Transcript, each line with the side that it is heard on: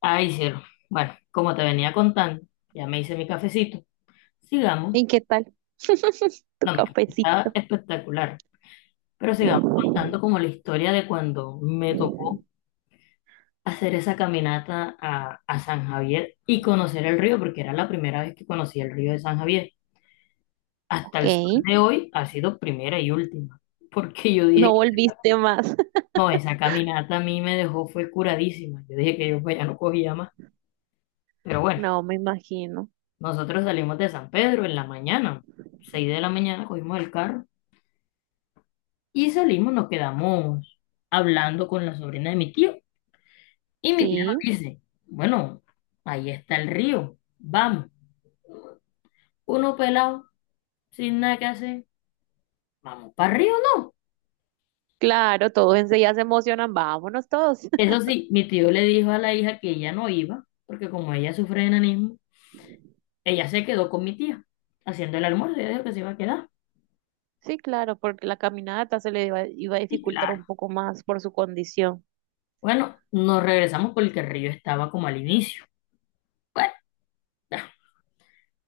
left: Ay, cielo. Bueno, como te venía contando, ya me hice mi cafecito. Sigamos.
right: ¿Y qué tal? Tu
left: No, mi café está
right: cafecito.
left: espectacular. Pero sigamos contando como la historia de cuando me tocó hacer esa caminata a San Javier y conocer el río, porque era la primera vez que conocí el río de San Javier. Hasta
right: Ok.
left: el sol de hoy ha sido primera y última, porque yo dije
right: No
left: que
right: volviste más.
left: no, esa caminata a mí me dejó, fue curadísima. Yo dije que yo pues, ya no cogía más, pero bueno.
right: No, me imagino.
left: Nosotros salimos de San Pedro en la mañana, 6 de la mañana, cogimos el carro y salimos, nos quedamos hablando con la sobrina de mi tío. Y mi tío nos
right: Sí,
left: dice, bueno, ahí está el río, vamos. Uno pelado, sin nada que hacer, vamos para el río, ¿no?
right: claro, todos enseguida se emocionan. Vámonos todos.
left: Eso sí, mi tío le dijo a la hija que ella no iba, porque como ella sufre de enanismo, ella se quedó con mi tía, haciendo el almuerzo, ella dijo que se iba a quedar.
right: Sí, claro, porque la caminata se le iba a
left: Y
right: dificultar
left: claro,
right: un poco más por su condición.
left: bueno, nos regresamos porque el río estaba como al inicio. Bueno,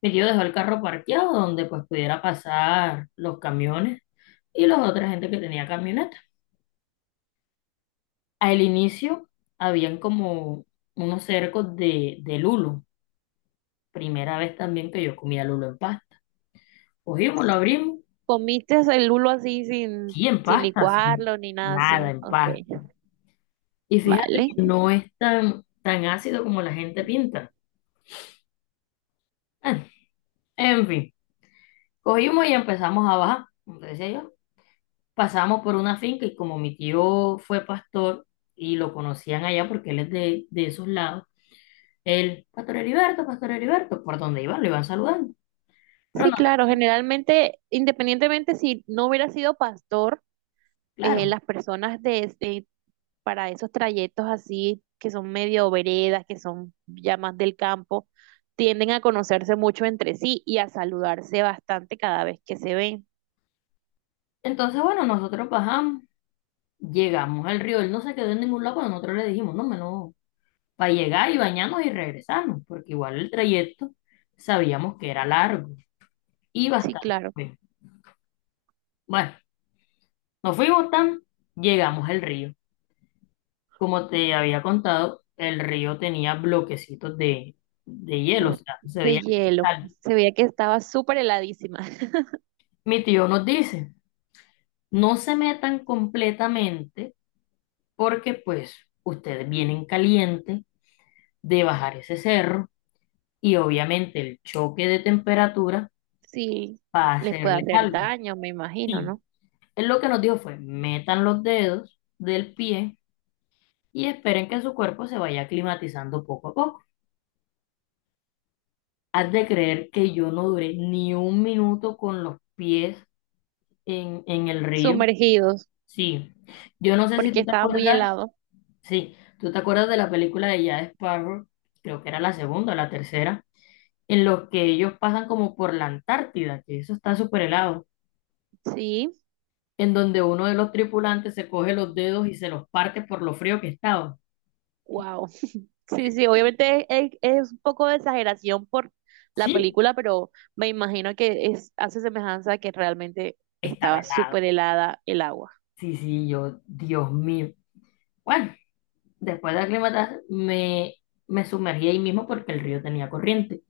left: mi tío dejó el carro parqueado donde pues pudiera pasar los camiones y la otra gente que tenía camioneta. Al inicio habían como unos cercos de lulo. Primera vez también que yo comía lulo en pasta. Cogimos, lo abrimos,
right: ¿Comiste el lulo así
left: sí, en
right: sin
left: pasta, sí,
right: licuarlo ni nada
left: nada
right: así?
left: en
right: Ok,
left: pasta. Y fíjate que
right: vale.
left: no es tan, tan ácido como la gente pinta. Ah, en fin, cogimos y empezamos a bajar. Entonces yo, pasamos por una finca y como mi tío fue pastor y lo conocían allá porque él es de esos lados, él, Pastor Heriberto, Pastor Heriberto, por donde iban, lo iban saludando. Pero
right: Sí,
left: no,
right: claro,
left: sí,
right: generalmente, independientemente si no hubiera sido pastor.
left: claro.
right: Las personas para esos trayectos así, que son medio veredas, que son ya más del campo, tienden a conocerse mucho entre sí y a saludarse bastante cada vez que se ven.
left: Entonces, bueno, nosotros bajamos, llegamos al río, él no se quedó en ningún lado, pero nosotros le dijimos, no, no, para llegar y bañarnos y regresarnos, porque igual el trayecto sabíamos que era largo y
right: Sí,
left: bastante.
right: claro,
left: Bueno, nos fuimos tan, llegamos al río. Como te había contado, el río tenía bloquecitos de hielo, o sea, se
right: de
left: veía el
right: hielo.
left: cristal.
right: Se veía que estaba súper heladísima.
left: Mi tío nos dice, no se metan completamente porque pues ustedes vienen calientes de bajar ese cerro y obviamente el choque de temperatura
right: Sí,
left: va a
right: les puede
left: hacerles
right: hacer
left: algo.
right: daño, me imagino,
left: Sí,
right: ¿no?
left: él lo que nos dijo fue, metan los dedos del pie y esperen que su cuerpo se vaya climatizando poco a poco. Has de creer que yo no duré ni un minuto con los pies en el río,
right: Sumergidos,
left: sí. Yo no sé si
right: porque
left: tú te
right: estaba muy
left: acuerdas,
right: helado.
left: sí, tú te acuerdas de la película de Jack Sparrow, creo que era la segunda o la tercera, en los que ellos pasan como por la Antártida, que eso está súper helado,
right: Sí,
left: en donde uno de los tripulantes se coge los dedos y se los parte por lo frío que estaba.
right: wow. Sí, sí, obviamente es un poco de exageración por la
left: Sí,
right: película, pero me imagino que es, hace semejanza a que realmente
left: estaba
right: estaba
left: helado.
right: súper helada el agua.
left: Sí, sí, yo, Dios mío. Bueno, después de aclimatar, me sumergí ahí mismo porque el río tenía corriente.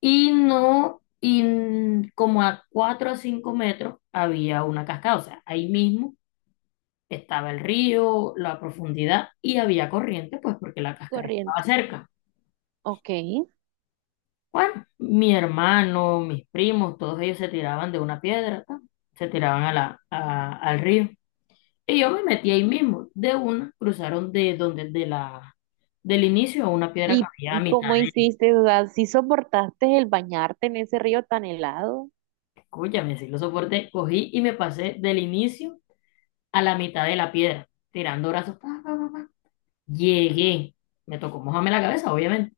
left: Y no, como a 4 o 5 metros había una cascada, o sea, ahí mismo estaba el río, la profundidad y había corriente, pues porque la cascada estaba
right: Corriente.
left: cerca.
right: Ok.
left: Bueno, mi hermano, mis primos, todos ellos se tiraban de una piedra, ta, se tiraban a la, al río. Y yo me metí ahí mismo, de una, cruzaron de donde, de la, del inicio a una piedra que
right: ¿Y,
left: había a
right: y
left: mitad.
right: cómo hiciste? O sea, ¿sí soportaste el bañarte en ese río tan helado
left: Escúchame, sí lo soporté, cogí y me pasé del inicio a la mitad de la piedra, tirando brazos. Pa, pa, pa, pa. Llegué, me tocó mojarme la cabeza, obviamente.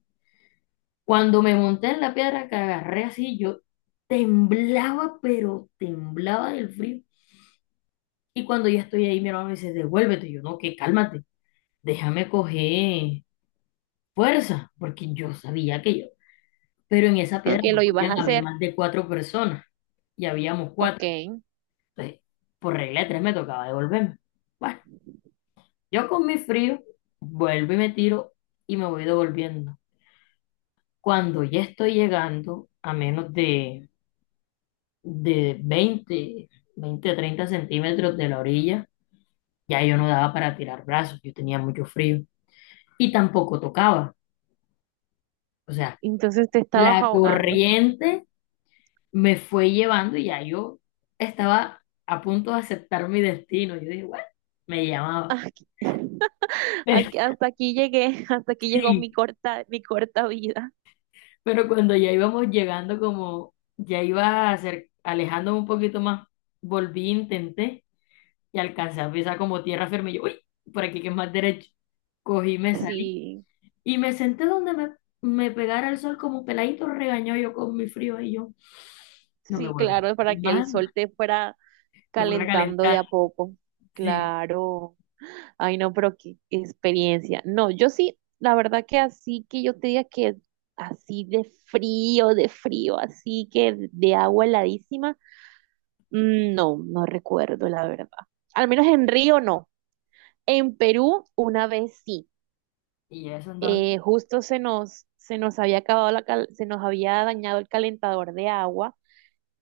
left: Cuando me monté en la piedra que agarré así, yo temblaba, pero temblaba del frío. Y cuando ya estoy ahí, mi hermano me dice, devuélvete. Y yo, no, que cálmate, déjame coger fuerza, porque yo sabía que yo. Pero en esa piedra
right: que
left: no
right: lo ibas a
left: podían haber
right: hacer?
left: más de cuatro personas, y habíamos cuatro.
right: Ok.
left: Entonces, por regla de tres me tocaba devolverme. Bueno, yo con mi frío vuelvo y me tiro y me voy devolviendo. Cuando ya estoy llegando a menos de 20 20 30 centímetros de la orilla, ya yo no daba para tirar brazos, yo tenía mucho frío y tampoco tocaba. O sea,
right: Entonces te estabas
left: la
right: ahogando.
left: corriente me fue llevando y ya yo estaba a punto de aceptar mi destino. Yo dije, bueno, me llamaba.
right: Aquí, hasta aquí llegué, hasta aquí llegó
left: Sí,
right: mi corta vida.
left: pero cuando ya íbamos llegando, como ya iba alejándome un poquito más, volví, intenté y alcancé a pisar como tierra firme. Yo, uy, por aquí que es más derecho. Cogí, me salí
right: Sí,
left: y me senté donde me pegara el sol como peladito regañó yo con mi frío y yo, no me
right: sí,
left: vuelvo a
right: claro, para
left: meter
right: que el
left: más,
right: sol te fuera
left: me fuera a
right: calentando de
left: calentar,
right: a poco.
left: sí.
right: Claro. Ay, no, pero qué experiencia. No, yo sí, la verdad que así que yo te diga que así de de frío, así que de agua heladísima, mm, no recuerdo, la verdad. Al menos en Río no. En Perú, una vez sí.
left: Y eso entonces,
right: Justo se nos había acabado la se nos había dañado el calentador de agua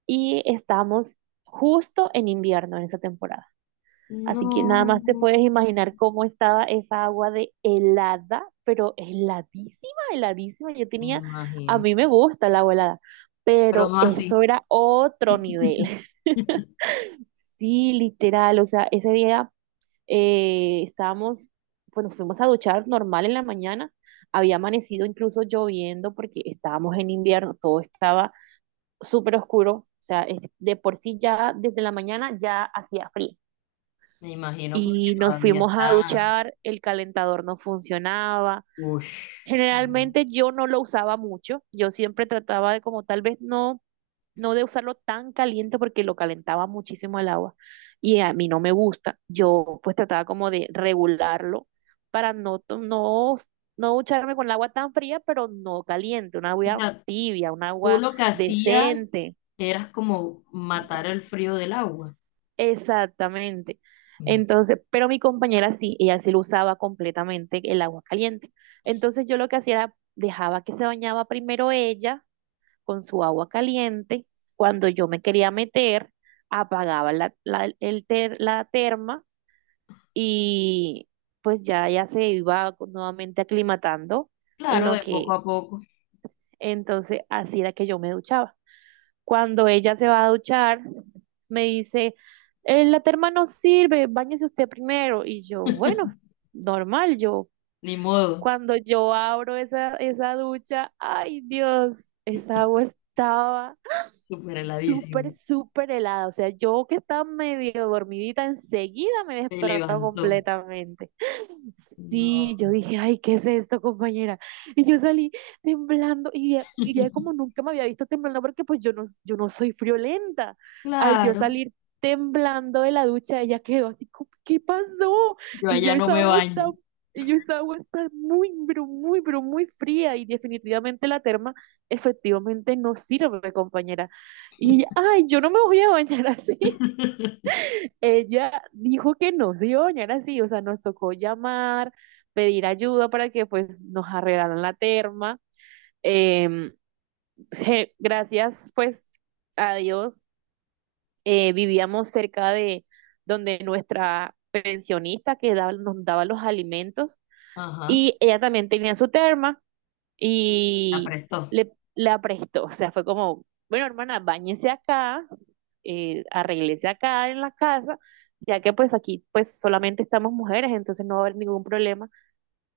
right: y estamos justo en invierno en esa temporada. Así que nada más te
left: no,
right: puedes imaginar cómo estaba esa agua de helada, pero heladísima, heladísima. Yo
left: me
right: tenía, a
left: imagino,
right: mí me gusta el agua helada,
left: pero
right: pero
left: no
right: eso
left: así.
right: era otro nivel. Sí, literal, o sea, ese día estábamos, pues nos fuimos a duchar normal en la mañana. Había amanecido incluso lloviendo porque estábamos en invierno, todo estaba súper oscuro. O sea, de por sí ya desde la mañana ya hacía frío.
left: Me imagino porque
right: Y nos
left: todavía
right: fuimos a
left: está.
right: duchar, el calentador no funcionaba.
left: Uff.
right: Generalmente yo no lo usaba mucho, yo siempre trataba de como tal vez no de usarlo tan caliente porque lo calentaba muchísimo el agua y a mí no me gusta. Yo pues trataba como de regularlo para no ducharme con el agua tan fría, pero no caliente, una agua tibia, un
left: Tú
right: agua
left: lo que hacías
right: decente.
left: era como matar el frío del agua.
right: Exactamente.
left: Mm.
right: Entonces, pero mi compañera sí, ella sí lo usaba completamente el agua caliente. Entonces yo lo que hacía era dejaba que se bañaba primero ella con su agua caliente. Cuando yo me quería meter, apagaba la terma y pues ya, ya se iba nuevamente aclimatando en
left: Claro,
right: lo
left: de poco
right: que
left: a poco.
right: entonces así era que yo me duchaba. Cuando ella se va a duchar, me dice, la terma no sirve, báñese usted primero". Y yo, bueno, normal, yo.
left: Ni modo,
right: Cuando yo abro esa ducha, ay Dios, esa agua estaba
left: súper heladísimo.
right: súper helada. O sea, yo que estaba medio dormidita, enseguida me
left: Se
right: despertó
left: levantó.
right: completamente. Sí, yo
left: No.
right: dije, ay, ¿qué es esto, compañera? Y yo salí temblando, y ya como nunca me había visto temblando, porque pues yo no soy friolenta. Al yo
left: Claro,
right: salir temblando de la ducha, ella quedó así, como, ¿qué pasó?
left: yo
right: Y yo,
left: allá no
right: esa
left: me
right: agua está,
left: baño.
right: y yo, esa agua está muy, pero muy, pero muy fría, y definitivamente la terma efectivamente no sirve, compañera. Y ella, ay, yo no me voy a bañar así. Ella dijo que no se iba a bañar así, o sea, nos tocó llamar, pedir ayuda para que pues nos arreglaran la terma. Em, gracias pues a Dios, vivíamos cerca de donde nuestra pensionista que nos daba los alimentos
left: Ajá,
right: y ella también tenía su terma.
left: se
right: Y
left: aprestó.
right: la prestó, o sea, fue como, bueno, hermana, báñese acá, arréglese acá en la casa, ya que pues aquí pues solamente estamos mujeres, entonces no va a haber ningún problema.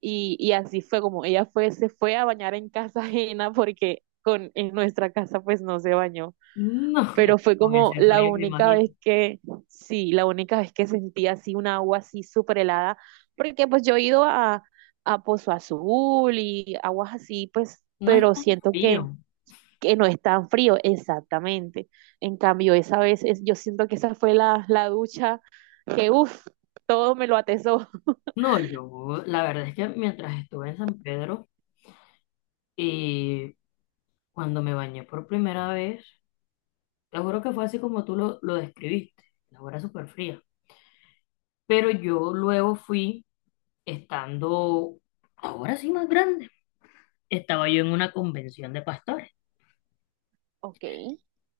right: Y así fue como se fue a bañar en casa ajena porque en nuestra casa pues no se bañó,
left: No,
right: pero
left: es que
right: fue
left: con
right: como
left: ese
right: la
left: frío me
right: única
left: imagino.
right: vez que, sí, la única vez que sentí así un agua así súper helada, porque pues yo he ido a Pozo Azul y aguas así, pues,
left: No es
right: pero
left: tan
right: siento
left: frío.
right: que no es tan frío, exactamente. En cambio, esa vez, es, yo siento que esa fue la ducha que, uff, todo me lo atesó.
left: No, yo, la verdad es que mientras estuve en San Pedro y cuando me bañé por primera vez, te juro que fue así como tú lo describiste. La hora súper fría. Pero yo luego fui, estando ahora sí más grande, estaba yo en una convención de pastores
right: Ok,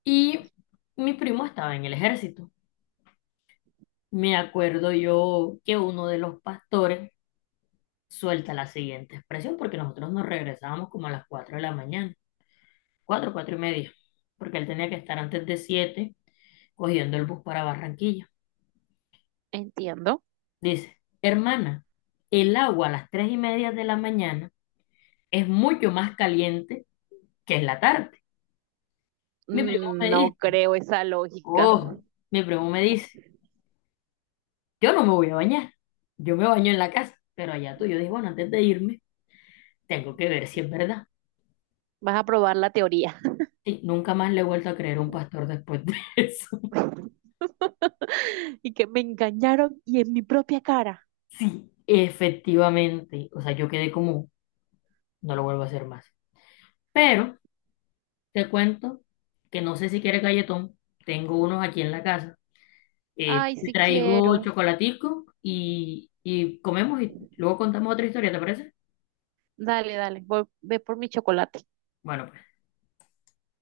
left: y mi primo estaba en el ejército. Me acuerdo yo que uno de los pastores suelta la siguiente expresión porque nosotros nos regresábamos como a las 4 de la mañana, 4 4 y media, porque él tenía que estar antes de 7 cogiendo el bus para Barranquilla.
right: entiendo.
left: Dice, hermana, el agua a las 3:30 de la mañana es mucho más caliente que en la tarde. Mi primo
right: Mm,
left: me
right: no
left: dice,
right: creo esa lógica.
left: oh, mi primo me dice, yo no me voy a bañar, yo me baño en la casa, pero allá tú, yo dije, bueno, antes de irme, tengo que ver si es verdad.
right: Vas a probar la teoría.
left: Sí, nunca más le he vuelto a creer a un pastor después de eso.
right: Y que me engañaron y en mi propia cara.
left: Sí, efectivamente, o sea, yo quedé como, no lo vuelvo a hacer más. Pero te cuento que no sé si quiere galletón, tengo unos aquí en la casa,
right: Ay,
left: te
right: sí
left: traigo
right: quiero.
left: chocolatico y comemos y luego contamos otra historia, ¿te parece?
right: Dale, dale. Voy, ve por mi chocolate.
left: Bueno,